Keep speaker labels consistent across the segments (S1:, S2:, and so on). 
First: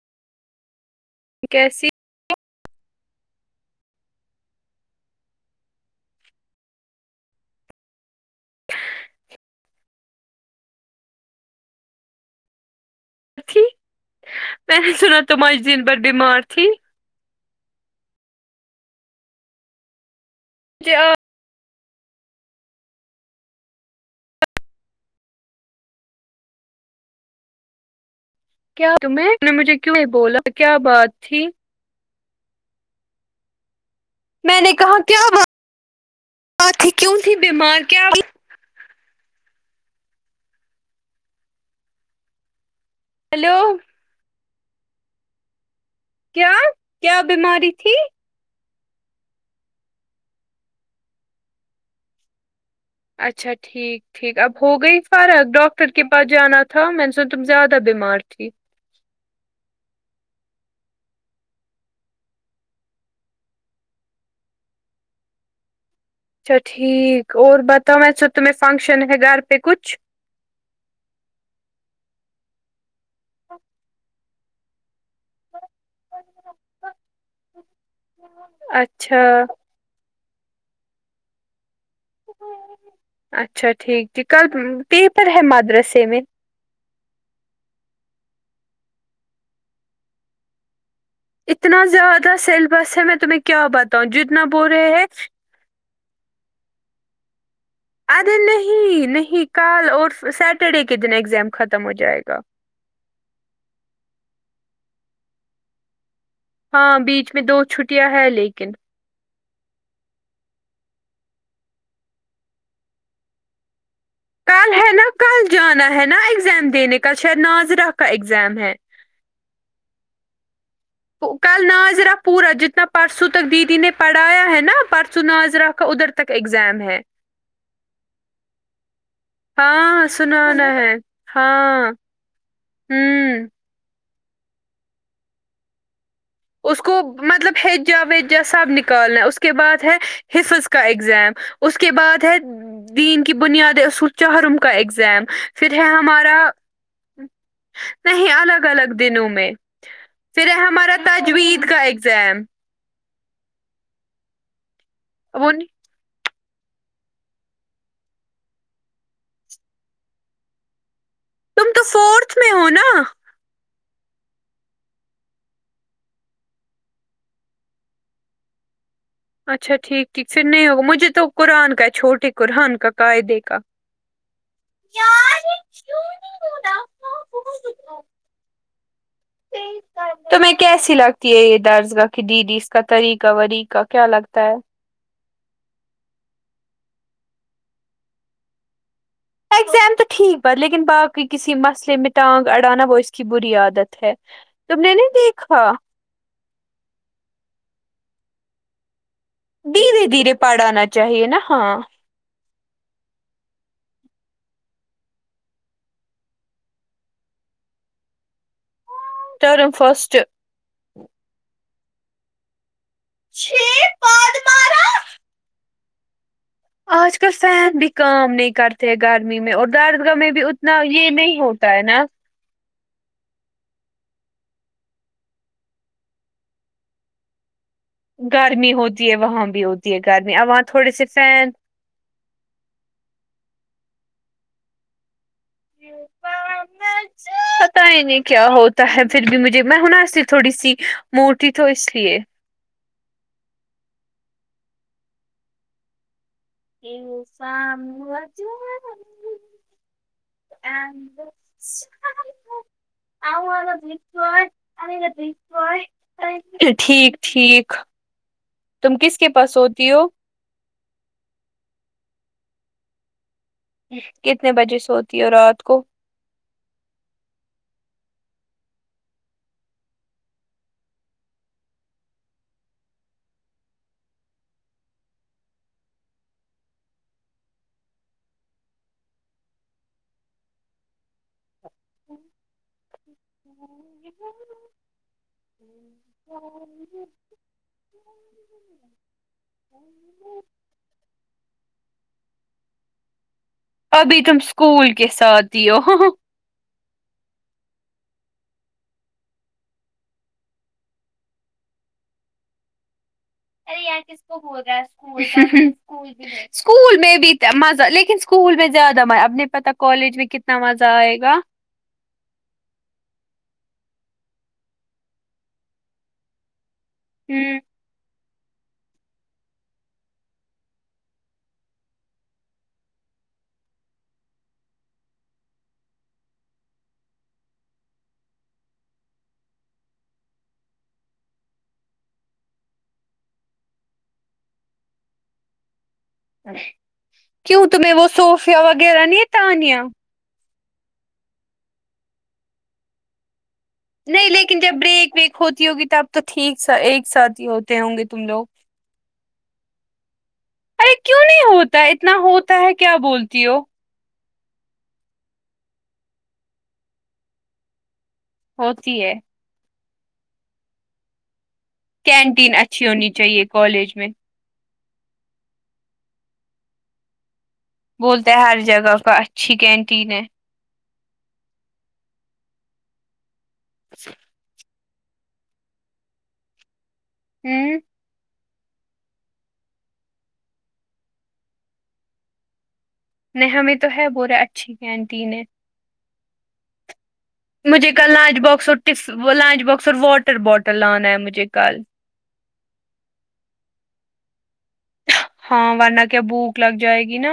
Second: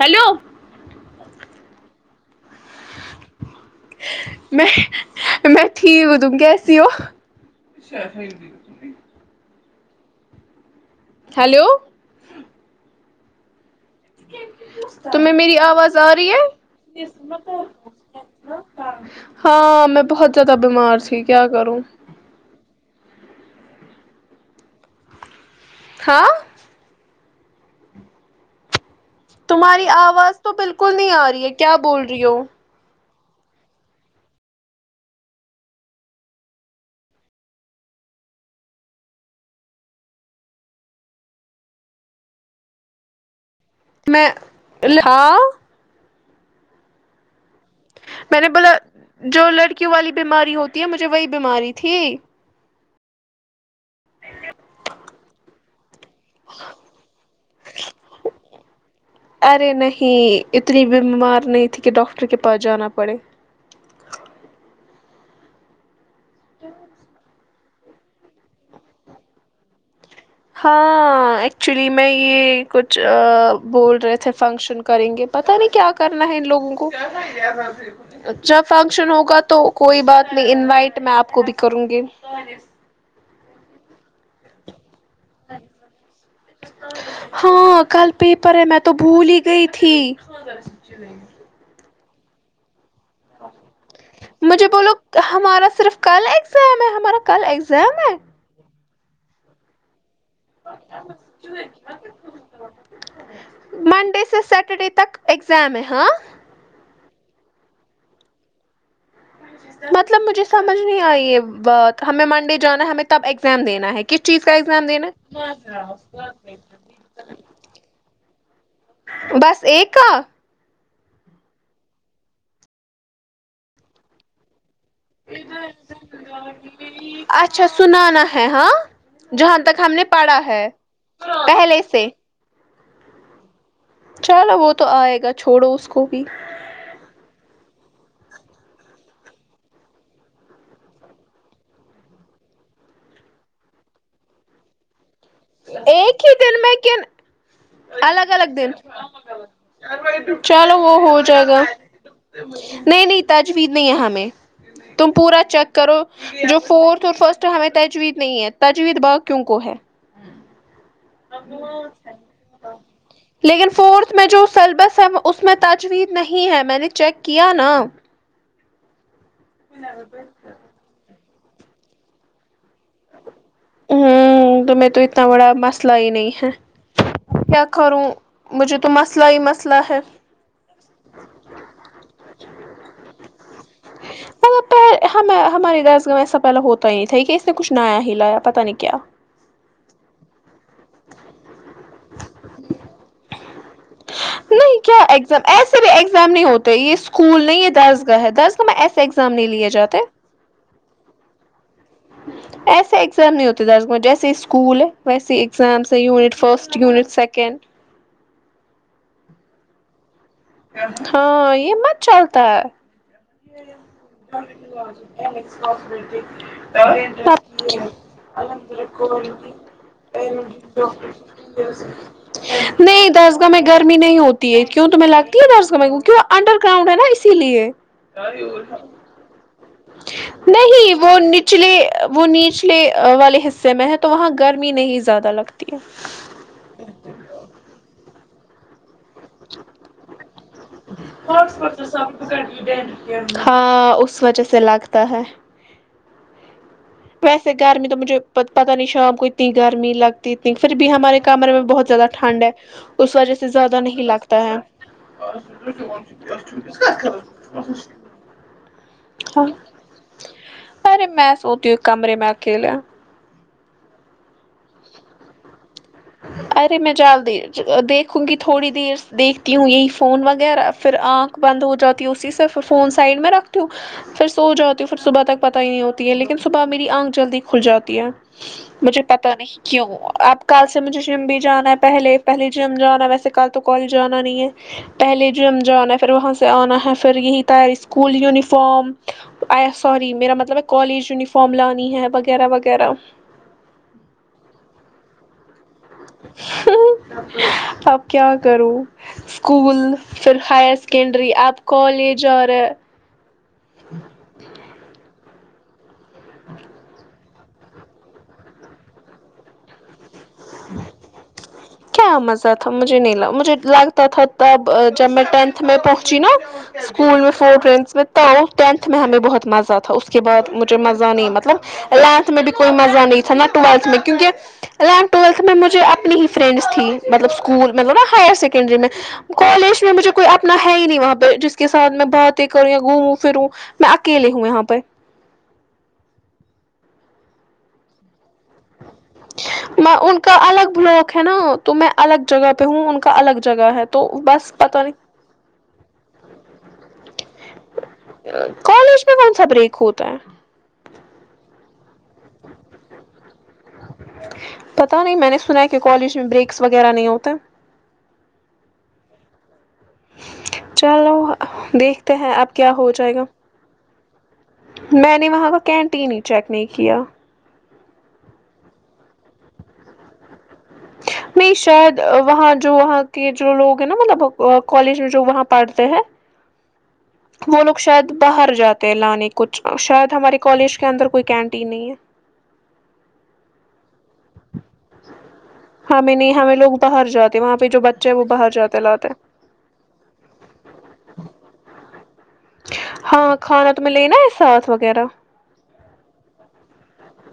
S1: hello
S2: کیسی
S1: میں میں ٹھییک ہوں تم کیسی ہو ہیلو
S2: تھی میں نے سنا
S1: تمہیں
S2: تم
S1: میری
S2: آج دن
S1: آواز
S2: بھر
S1: آ رہی
S2: بیمار
S1: ہے
S2: تھی
S1: ہاں میں بہت زیادہ
S2: مجھے
S1: بیمار تھی کیا کروں ہاں
S2: کیا تمہیں نے مجھے
S1: تمہاری
S2: کیوں نہیں
S1: آواز
S2: بولا
S1: تو
S2: کیا
S1: بالکل نی
S2: بات
S1: آ رہی
S2: تھی
S1: ہے کیا بول رہی ہو
S2: میں نے کہا کیا بات بات تھی کیوں تھی بیمار کیا ہیلو
S1: میں ہاں
S2: کیا کیا بیماری تھی
S1: میں نے بولا جو لڑکیوں والی بیماری ہوتی ہے مجھے وہی بیماری تھی
S2: اچھا ٹھیک ٹھیک اب ہو گئی فرق ڈاک ر کے پاس جانا تھا م میں نے سوچا زیادہ بیمار تھی
S1: ارے نہیں اتنی بیمار نہیں تھی کہ ڈاکٹر کے پاس جانا پڑے
S2: اچھا ٹھیک اور بتاؤں میں تمہیں فنکشن ہے گھر پہ کچھ
S1: ہاں ایکچولی میں یہ کچھ بول رہے تھے فنکشن کریں گے پتہ نہیں کیا کرنا ہے ان لوگوں کو جب فنکشن
S2: اچھا
S1: ہوگا تو کوئی بات نہیں انوائٹ میں آپ کو بھی کروں گی
S2: اچھا ٹھیک ٹھ کل پیپر ہے مدرسے میں
S1: ہاں کل پیپر ہے میں تو بھول ہی گئی تھی [unintelligible]
S2: اتنا زیادہ سیلبس ہے میں تمہیں کیا بتاؤں جتنا
S1: مجھے
S2: بول رہے
S1: بولو
S2: ہے
S1: ہمارا صرف کل ایگزام ہے ہمارا کل ایگزام ہے
S2: ارے نہیں نہیں کل اور سیٹرڈے کے دن ایگزام ختم ہو جائے گا
S1: منڈے سے سیٹرڈے تک ایگزام ہے ہاں
S2: ہاں بیچ میں دو چھٹیاں ہیں لیکن
S1: مطلب مجھے سمجھ نہیں آئی ہے بات ہمیں منڈے جانا ہے ہمیں تب ایگزام دینا ہے کس چیز کا
S2: کل
S1: ایگزام
S2: ہے نا
S1: دینا
S2: کل
S1: ہے
S2: جانا ہے نا ایگزام دینے کل شاید ناظرہ کا ایگزام ہے
S1: بس ایک کا
S2: کل ناضرا پورا جتنا پرسوں تک دیدی نے پڑھایا ہے نا پرس ناضیرہ کا ادھر تک ایگزام ہے
S1: اچھا سنانا ہے ہاں جہاں تک ہم نے
S2: ہاں
S1: پڑھا
S2: سنانا ہے
S1: پہلے
S2: ہاں
S1: سے
S2: ہوں
S1: چلو وہ تو آئے گا چھوڑو اس کو بھی
S2: اس کو مطلب ہیج جا وج جا سب نکالنا ہے اس کے بعد ہے حفظ کا اگزام اس کے بعد ہے دین کی بنیاد اصول چہرم کا اگزام
S1: ایک ہی دن میں کن الگ
S2: نہیں
S1: الگ دن
S2: دنوں میں پھر ہے
S1: چلو
S2: ہمارا
S1: وہ ہو جائے گا
S2: تجوید کا ایگزام
S1: نہیں نہیں تجوید نہیں ہے ہمیں تم پورا
S2: وہ
S1: چیک
S2: نہیں
S1: کرو جو فورتھ اور فرسٹ ہمیں تجوید نہیں ہے تجوید با کیوں کو ہے اور وہ
S2: تم تو فورتھ میں ہو
S1: بتاؤ
S2: نا
S1: لیکن فورتھ میں جو سیلیبس ہے اس میں تجویزد نہیں ہے میں نے چیک کیا نا
S2: اچھا ٹھیک ٹھیک پھر نہیں ہوگا مجھے تو قرآن کا ہے چھوٹے قرآن کا قاعدے کا
S1: تہیں تو اتنا بڑا مسئلہ ہی نہیں ہے کیا کروں مجھے تو مسئلہ ہی مسئلہ ہے
S2: تومیں کیسی لگتی ہے یہ درج گا کہ دیدی اس کا طریقہ وریقہ کیا لگتا ہے
S1: پہل ہم ہماریے داس گاہں ایسا پہلے ہوتا ہی نہیں تھا کہ اسے کچھ نایا ہی لایا پتاہ نہیں کیا
S2: اگزام تو ٹھیک بات لیکن باقی کسی مسئلے میں ٹانگ اڑانا وہ اس کی بری عادت ہے
S1: نہیں
S2: تم نے
S1: کیا ایگزام
S2: دیکھا
S1: ایسے بھی ایگزام نہیں ہوتے یہ اسکول نہیں یہ دسگاہ ہے دسگاہ میں ایسے ایگزام نہیں لیے جاتے
S2: دھیرے دھیرے پڑ آنا چاہیے نا ہاں
S1: ایسے ایگزام نہیں ہوتے د جیسے ہی اسکول ہے ویسے exams unit first unit second
S2: term first
S1: ہاں یہ مت چلتا ہے
S2: [unintelligible]
S1: [unintelligible]
S2: آج کل فین بھی کام نہیں کرتے ہیں گرمی میں اور درسگاہ میں بھی اتنا یہ نہیں ہوتا ہے نا
S1: نہیں درسگاہ میں گرمی نہیں ہوتی ہے کیوں تمہیں لگتی ہے درسگاہ میں کیونکی انڈر گراؤنڈ ہے نا اسی لیے
S2: گرمی ہوتی ہے وہاں بھی ہوتی ہے گرمی اب وہاں تھوڑے
S1: نہیں
S2: سے
S1: وہ
S2: فین
S1: نچلے وہ نیچلے والے حصے میں ہیں تو وہاں گرمی نہیں زیادہ لگتی ہے
S2: پت ہی نہیں کیا ہوتا ہے پھر بھی مجھے میں ہنا تھوڑی سی موٹی تو اس لیے
S1: ہاں اس وجہ سے لگتا ہے
S2: [unintelligible] [unintelligible]
S1: ویسے گرمی تو مجھے پتہ نہیں شام کو اتنی گرمی لگتی اتنی پھر بھی ہمارے کمرے میں بہت زیادہ ٹھنڈ ہے اس وجہ سے زیادہ نہیں لگتا ہے
S2: ٹھیک ٹھیک تم کس کے
S1: ہاں
S2: پاس سوتی ہو
S1: ارے میں سوتی ہو کمرے میں اکیلے
S2: کتنے بجے سوتی ہو رات کو
S1: ارے میں جلدی دے دیکھوں گی تھوڑی دیر دیکھتی ہوں یہی فون وغیرہ پھر آنکھ بند ہو جاتی اسی سے پ یھر فون سائڈ میں رکھتی ہوں پھر سو جاتی ہوں پھر صبح تک پتا ہی نہیں ہوتی ہے لیکن صبح میری آنکھ جلدی کھل جاتی ہے مجھے پتا نہیں کیوں اب کل سے مجھے جم بھی جانا ہے پہلے پہلے جم جانا ہے ویسے کل تو کالج جانا نہیں ہے پہلے جم جانا ہے پھر وہاں سے آنا ہے پھر یہی تیاری اسکول یونیفارم سوری میرا مطلب ایک کالج یونیفارم لانی ہے وغیرہ وغیرہ
S2: ابھی تم اسکول کے ساتھ ہی ہو
S1: اب کیا کروں اسکول پھر ہائر سیکنڈری اب کالج اور
S2: ارے کس کو ہو رہا اسکول اسکول میں بھی مزہ لیکن اسکول میں زیادہ م اب نہیں پتا کالج میں کتنا مزہ آئے گا
S1: کیا مزہ تھا مجھے نہیں مجھے لگتا تھا تب جب میں ٹینتھ میں پہنچی نا اسکول میں فور
S2: ہوں
S1: فرینڈس تو ٹینتھ میں ہمیں بہت مزہ تھا اس کے بعد مجھے مزہ نہیں مطلب الیونتھ میں بھی کوئی مزہ نہیں تھا نا ٹویلتھ میں کیونکہ الیوننتھ ٹویلتھ میں مجھے اپنی ہی فرینڈس تھی مطلب اسکول مطلب نا ہائر سیکنڈری میں کالج میں مجھے کوئی اپنا ہے ہی نہیں وہاں پہ جس کے ساتھ میں باتیں کروں یا گھوموں پھروں میں اکیلے ہوں یہاں پر
S2: کیوں تمہیں وہ صوفیا وغیرہ نہیں تانیہ
S1: میں ان کا الگ بلاک ہے نا تو میں الگ جگہ پہ ہوں ان کا الگ جگہ ہے تو
S2: نہیں
S1: بس
S2: لیکن جب
S1: پتہ نہیں
S2: بریک ویک ہوتی ہوگی تو اب تو ٹھیک ایک ساتھ ہی ہوتے ہوں گے تم لوگ
S1: کالج میں کون سا بریک ہوتا ہے
S2: کیوں نہیں ہوتا اتنا ہوتا ہے کیا بولتی ہو
S1: پتا نہیں میں نے سنا ہیں کہ کالج میں بریکس وغیرہ نہیں ہوتے
S2: ہوتی ہے
S1: چلو دیکھ
S2: کینٹین اچھی ہونی چاہیے کالج میں
S1: میں نے وہاں پر کینٹین ہی چیک نہیں کیا
S2: بولتا ہر جگہ کا اچھی کینٹین ہے
S1: نہیں شاید وہاں جو وہاں کے جو لوگ ہیں نا مطلب کالج میں جو وہاں پڑھتے ہیں وہ
S2: ہوں
S1: لوگ شاید باہر جاتے لانے کچھ شاید ہمارے کالج کے اندر کوئی کینٹین نہیں ہے
S2: نہیں ہمیں تو ہے بورے اچھی کینٹین ہے
S1: ہمیں نہیں ہمیں لوگ باہر جاتے وہاں پہ جو
S2: مجھے
S1: بچے
S2: کل
S1: ہیں وہ
S2: لنچ
S1: باہر
S2: باکس
S1: جاتے لاتے
S2: اور لنچ باکس اور واٹر بوٹل لانا ہے مجھے کل
S1: ہاں کھانا تو میں لینا ہے ساتھ وغیرہ
S2: ہاں ورنہ کیا بھوک لگ جائے گی نا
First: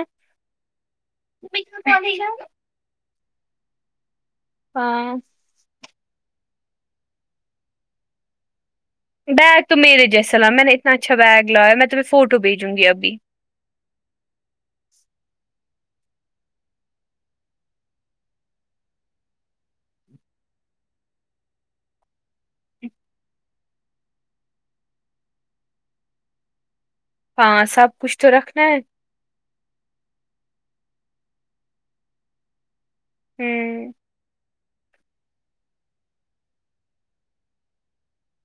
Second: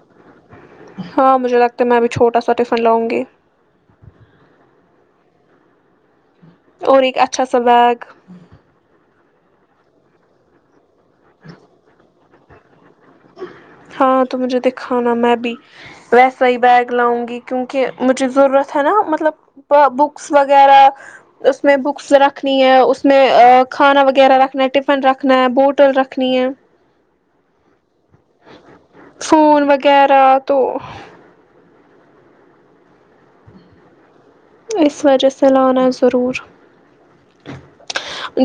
S1: ہاں مجھے لگتا ہے میں بھی چھوٹا سا ٹفن لاونگی
S2: ہاں
S1: اور ایک اچھا سا بیگ
S2: بیگ تو میرے جیسا لا نا میں نے اتنا اچھا بیگ لایا میں تمہیں فوٹو بھیجوں گی ابھی
S1: ہاں تو مجھے دکھانا میں بھی ویسا ہی بیگ لاؤں گی کیونکہ مجھے ضرورت ہے نا مطلب بکس وغیرہ اس میں بکس رکھنی ہے اس میں کھانا وغیرہ رکھنا ہے ٹفن رکھنا ہے بوٹل رکھنی ہے
S2: ہاں سب کچھ تو رکھنا ہے
S1: فون وغیرہ تو
S2: ہوں
S1: اس وجہ سے لانا ضرور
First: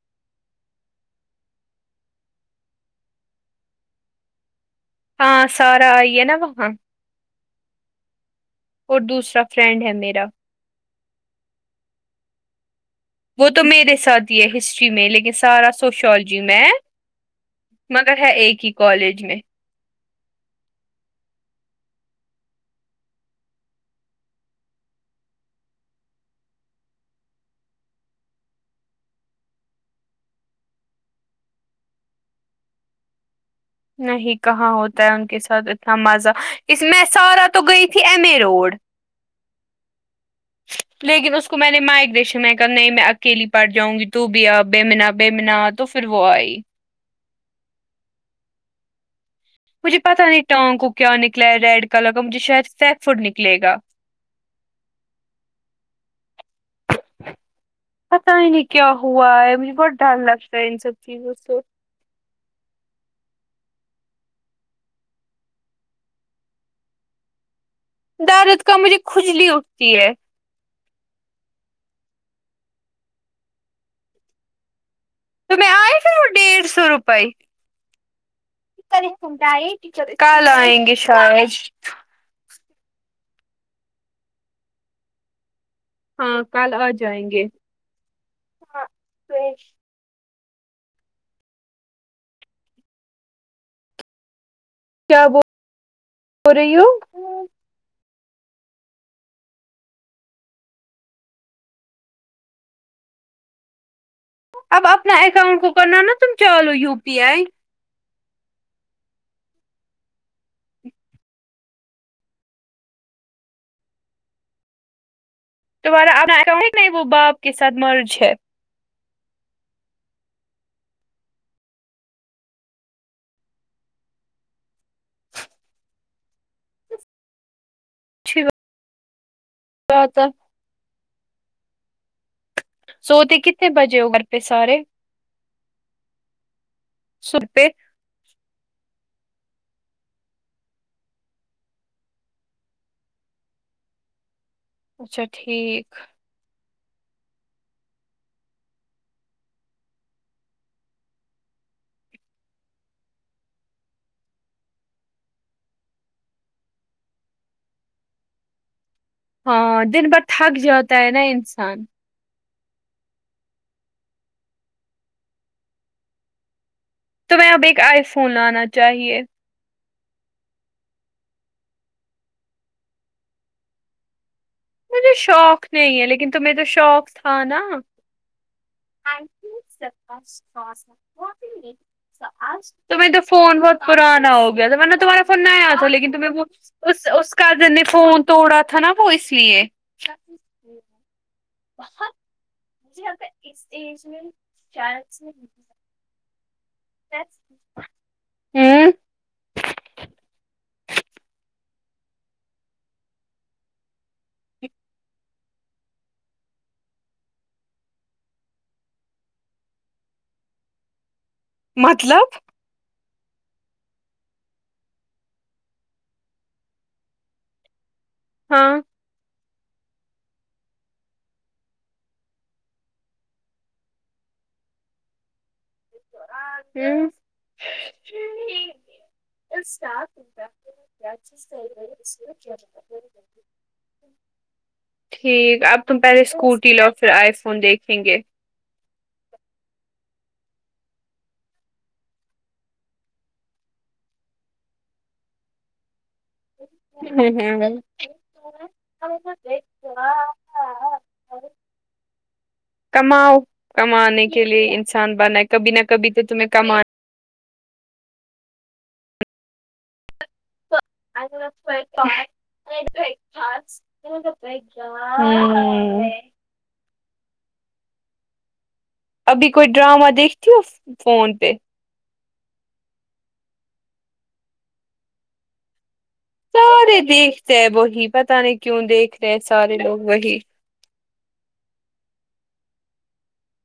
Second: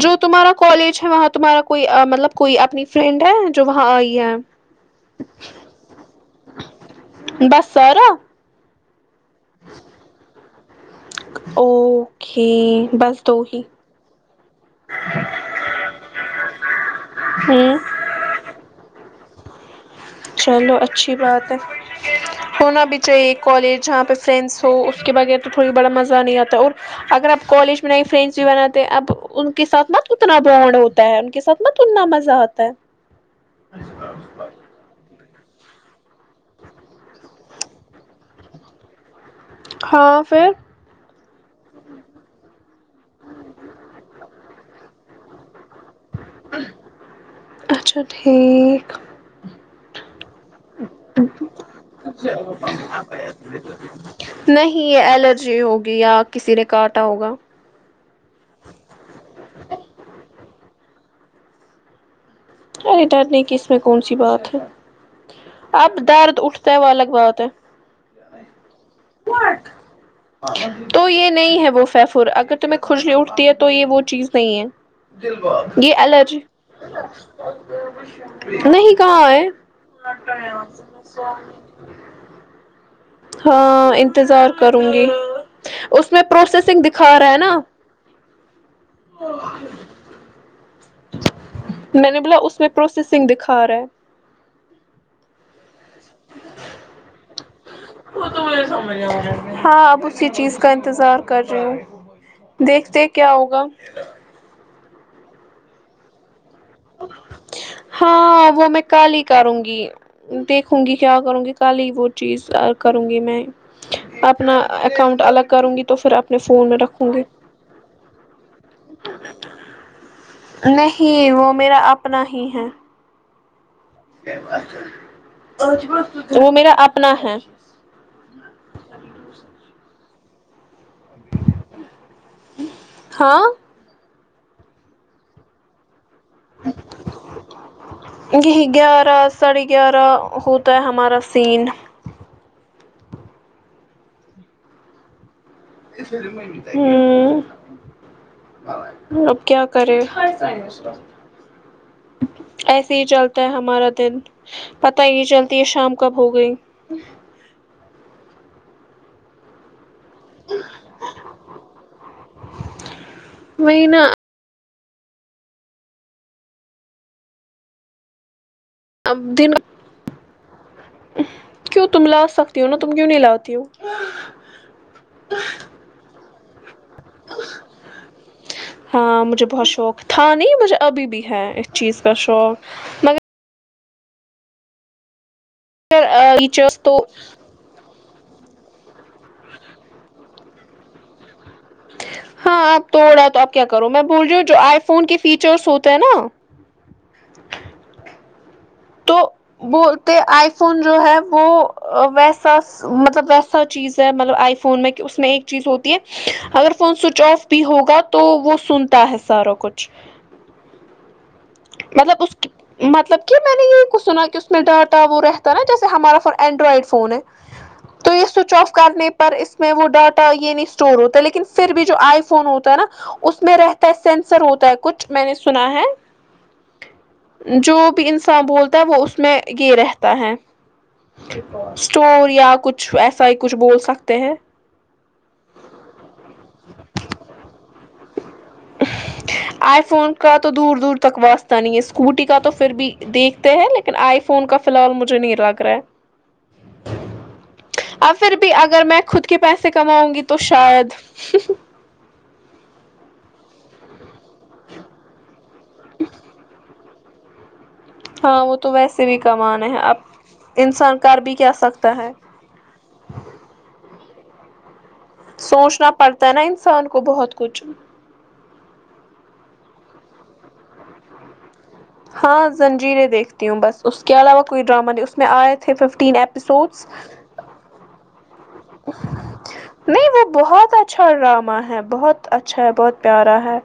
S1: جو تمہارا کالج ہے وہاں تمہارا کوئی مطلب کوئی اپنی فرینڈ ہے جو وہاں آئی ہے
S2: ہاں سارا آئی ہے نا وہاں
S1: بس سارا
S2: اور دوسرا فرینڈ ہے میرا
S1: اوکے بس دو
S2: وہ تو
S1: ہی
S2: میرے ساتھ ہی ہے ہسٹری میں لیکن سارا سوشولوجی میں ہے
S1: ہ
S2: مگر ہے ایک ہی کالج میں
S1: چلو اچھی بات ہے ہونا بھی چاہیے کالج جہاں پہ فرینڈس ہو اس کے بغیر تو تھوڑی بڑا مزہ نہیں آتا اور اگر آپ کالج میں نئی فرینڈس بھی بناتے ہیں اب ان کے ساتھ مت اتنا بانڈ ہوتا ان کے ساتھ میں کتنا مزہ آتا ہے
S2: نہیں کہاں ہوتا ہے ان کے ساتھ اتنا مزہ اس میں سارا تو گئی تھی ایم اے روڈ
S1: ہاں پھیر
S2: لیکن اس کو میں نے مائگریشن میں کہا نہیں میں اکیلی پڑ جاؤں گی تو بھی آپ بے منا بے منا تو پھر وہ آئی
S1: اچھا ٹھیک
S2: مجھے پتا نہیں ٹگ کو کیا نکلا ہے ریڈ کلر کا مجھے شاید فیک فوڈ نکلے گا
S1: نہیں یہ الرجی ہوگی یا کسی نے کاٹا ہوگا
S2: پتا ہی نہیں کیا ہوا ہے مجھے بہت ڈر لگتا ہے ان سب چیزوں سے
S1: ارے ڈر نے کی اس میں کون سی بات ہے اب درد اٹھتا ہے و لگواتے ہے
S2: دارد کا مجھے کھجلی اٹھتی ہے
S1: تو یہ نہیں ہے وہ فیفر اگر تمہیں کھجلی اٹھتی ہے تو یہ وہ چیز نہیں ہے
S2: تو میں
S1: یہ
S2: آئے پھر وہ
S1: ایلرجی
S2: ڈیڑھ سو روپئے
S1: نہیں کہاں ائے
S2: کل آئیں گے شاید
S1: ہاں انتظار کروں گی اس میں
S2: ہاں کل
S1: پروسیسنگ
S2: آ
S1: دکھا
S2: جائیں
S1: رہا ہے
S2: گے
S1: نا و میں نے بولا اس میں پروسیسنگ دکھا رہا ہے
S2: کیا بول رہی ہو
S1: ہاں اب اسی چیز کا انتظار کر رہی ہو دیکھتے ہے کیا ہوگا
S2: اب اپنا اکاؤنٹ کو کرنا نا تم چالو یو پی آئی
S1: ہاں وہ میں کل ہی کروں گی دیکھوں گی کیا کروں گی کل ہی وہ چیز کروں گی میں اپنا اکاؤنٹ الگ کروں گی تو پھر
S2: تمہارا اپنا
S1: اپنے
S2: اکاؤنٹ ہے
S1: فون میں
S2: نہیں وہ
S1: رکھوں گی
S2: باپ کے ساتھ مرج ہے
S1: نہیں وہ میرا اپنا ہی ہے وہ میرا اپنا ہے
S2: اچھی [unintelligible] سوتی
S1: ہاں
S2: کتنے بجے ہو گھر پے سارے [unintelligible]
S1: یہی گیارہ ساڑھے گیارہ ہوتا ہے ہمارا سین
S2: اچھا ٹھیک
S1: ہوں اب کیا کرے ایسے ہی چلتا ہے ہمارا دن پتہ ہی چلتی یہ شام کب ہو گئی
S2: ہاں دن بھر تھک جاتا ہے نا انسان
S1: وہی نا
S2: تو میں اب ایک آئی فون لانا تھا
S1: اب دن کیوں تم لا سکتی ہو نا تم کیوں نہیں لاتی ہو
S2: مجھے شوق نہیں ہے لیکن تمہیں تو شوق تھا نا
S1: ہاں مجھے بہت شوق تھا نہیں مجھے ابھی بھی ہے اس چیز کا شوق
S2: تمہیں
S1: مگر
S2: تو فون بہت پرانا ہو گیا تھا میں نے تمہارا فون نہیں آیا تھا
S1: مگر
S2: لیکن تمہے وہ
S1: فیچرس تو
S2: اسکا میں نے فون توڑا تھا نا وہ اس لیے اچھ
S1: ہاں آپ توڑ رہا تو اب کیا کرو میں بول رہی ہوں جو آئی فون کے فیچرس ہوتے ہیں نا
S2: ہوں
S1: تو بولتے آئی فون جو ہے وہ ویسا مطلب ویسا چیز ہے مطلب آئی فون فون میں اس میں ایک چیز ہوتی ہے اگر فون سوئچ آف بھی ہوگا تو وہ سنتا ہے سارا کچھ مطلب اس کی مطلب کہ میں نے یہ کوچ سنا کہ اس میں ڈاٹا وہ رہتا نا جیسے ہمارا فون اینڈرائڈ فون ہے تو یہ سوئچ آف
S2: ہاں
S1: کرنے پر اس میں وہ ڈاٹا یہ نہیں اسٹور ہوتا لیکن پھر بھی جو آئی فون ہوتا ہے نا اس میں رہتا ہے سینسر ہوتا ہے کچھ میں نے سنا ہے
S2: ہوں
S1: جو بھی انسان بولتا ہے وہ اس میں یہ رہتا ہے اسٹور یا کچھ ایسا ہی کچھ بول سکتے ہیں
S2: ٹھیک اب تم پہلے اسکوٹی لو اور پھر آئی فون دیکھیں گے
S1: آئی فون کا تو دور دور تک واسطہ نہیں ہے اسکوٹی کا تو پھر بھی دیکھتے ہیں لیکن آئی فون کا فی لحال مجے نہیں لگ رہا ہے
S2: ہوں ہوں
S1: ا پھر بھی اگر میں خود کے پیسے کماؤں گی تو شاید
S2: کماؤ کمانے کے لیے انسان بنا ہے کبھی نہ کبھی تو تمہیں کمان
S1: ہاں وہ تو ویسے بھی کمانا ہیں اب انسان کر بھی کیا سکتا ہے
S2: نہیں تو ایک خاس کر ایک [unintelligible]
S1: سوچنا پڑتا ہے نا انسان کو بہت کچھ
S2: ابھی کوئی ڈرامہ دیکھتی ہو فون پہ
S1: ہاں زنجیریں دیکھتی ہوں بس اس کے علاوہ کوئی ڈرامہ نہیں اس میں آئے تھے ففٹین اپ
S2: سارے دیکھتے ہیں وہی پتاہ نہیں کیوں دیکھ رہے ہیں سارے لوگ
S1: نہیں وہ
S2: وہی
S1: بہت اچھا ڈرامہ ہے بہت اچھا ہے بہت پیارا ہے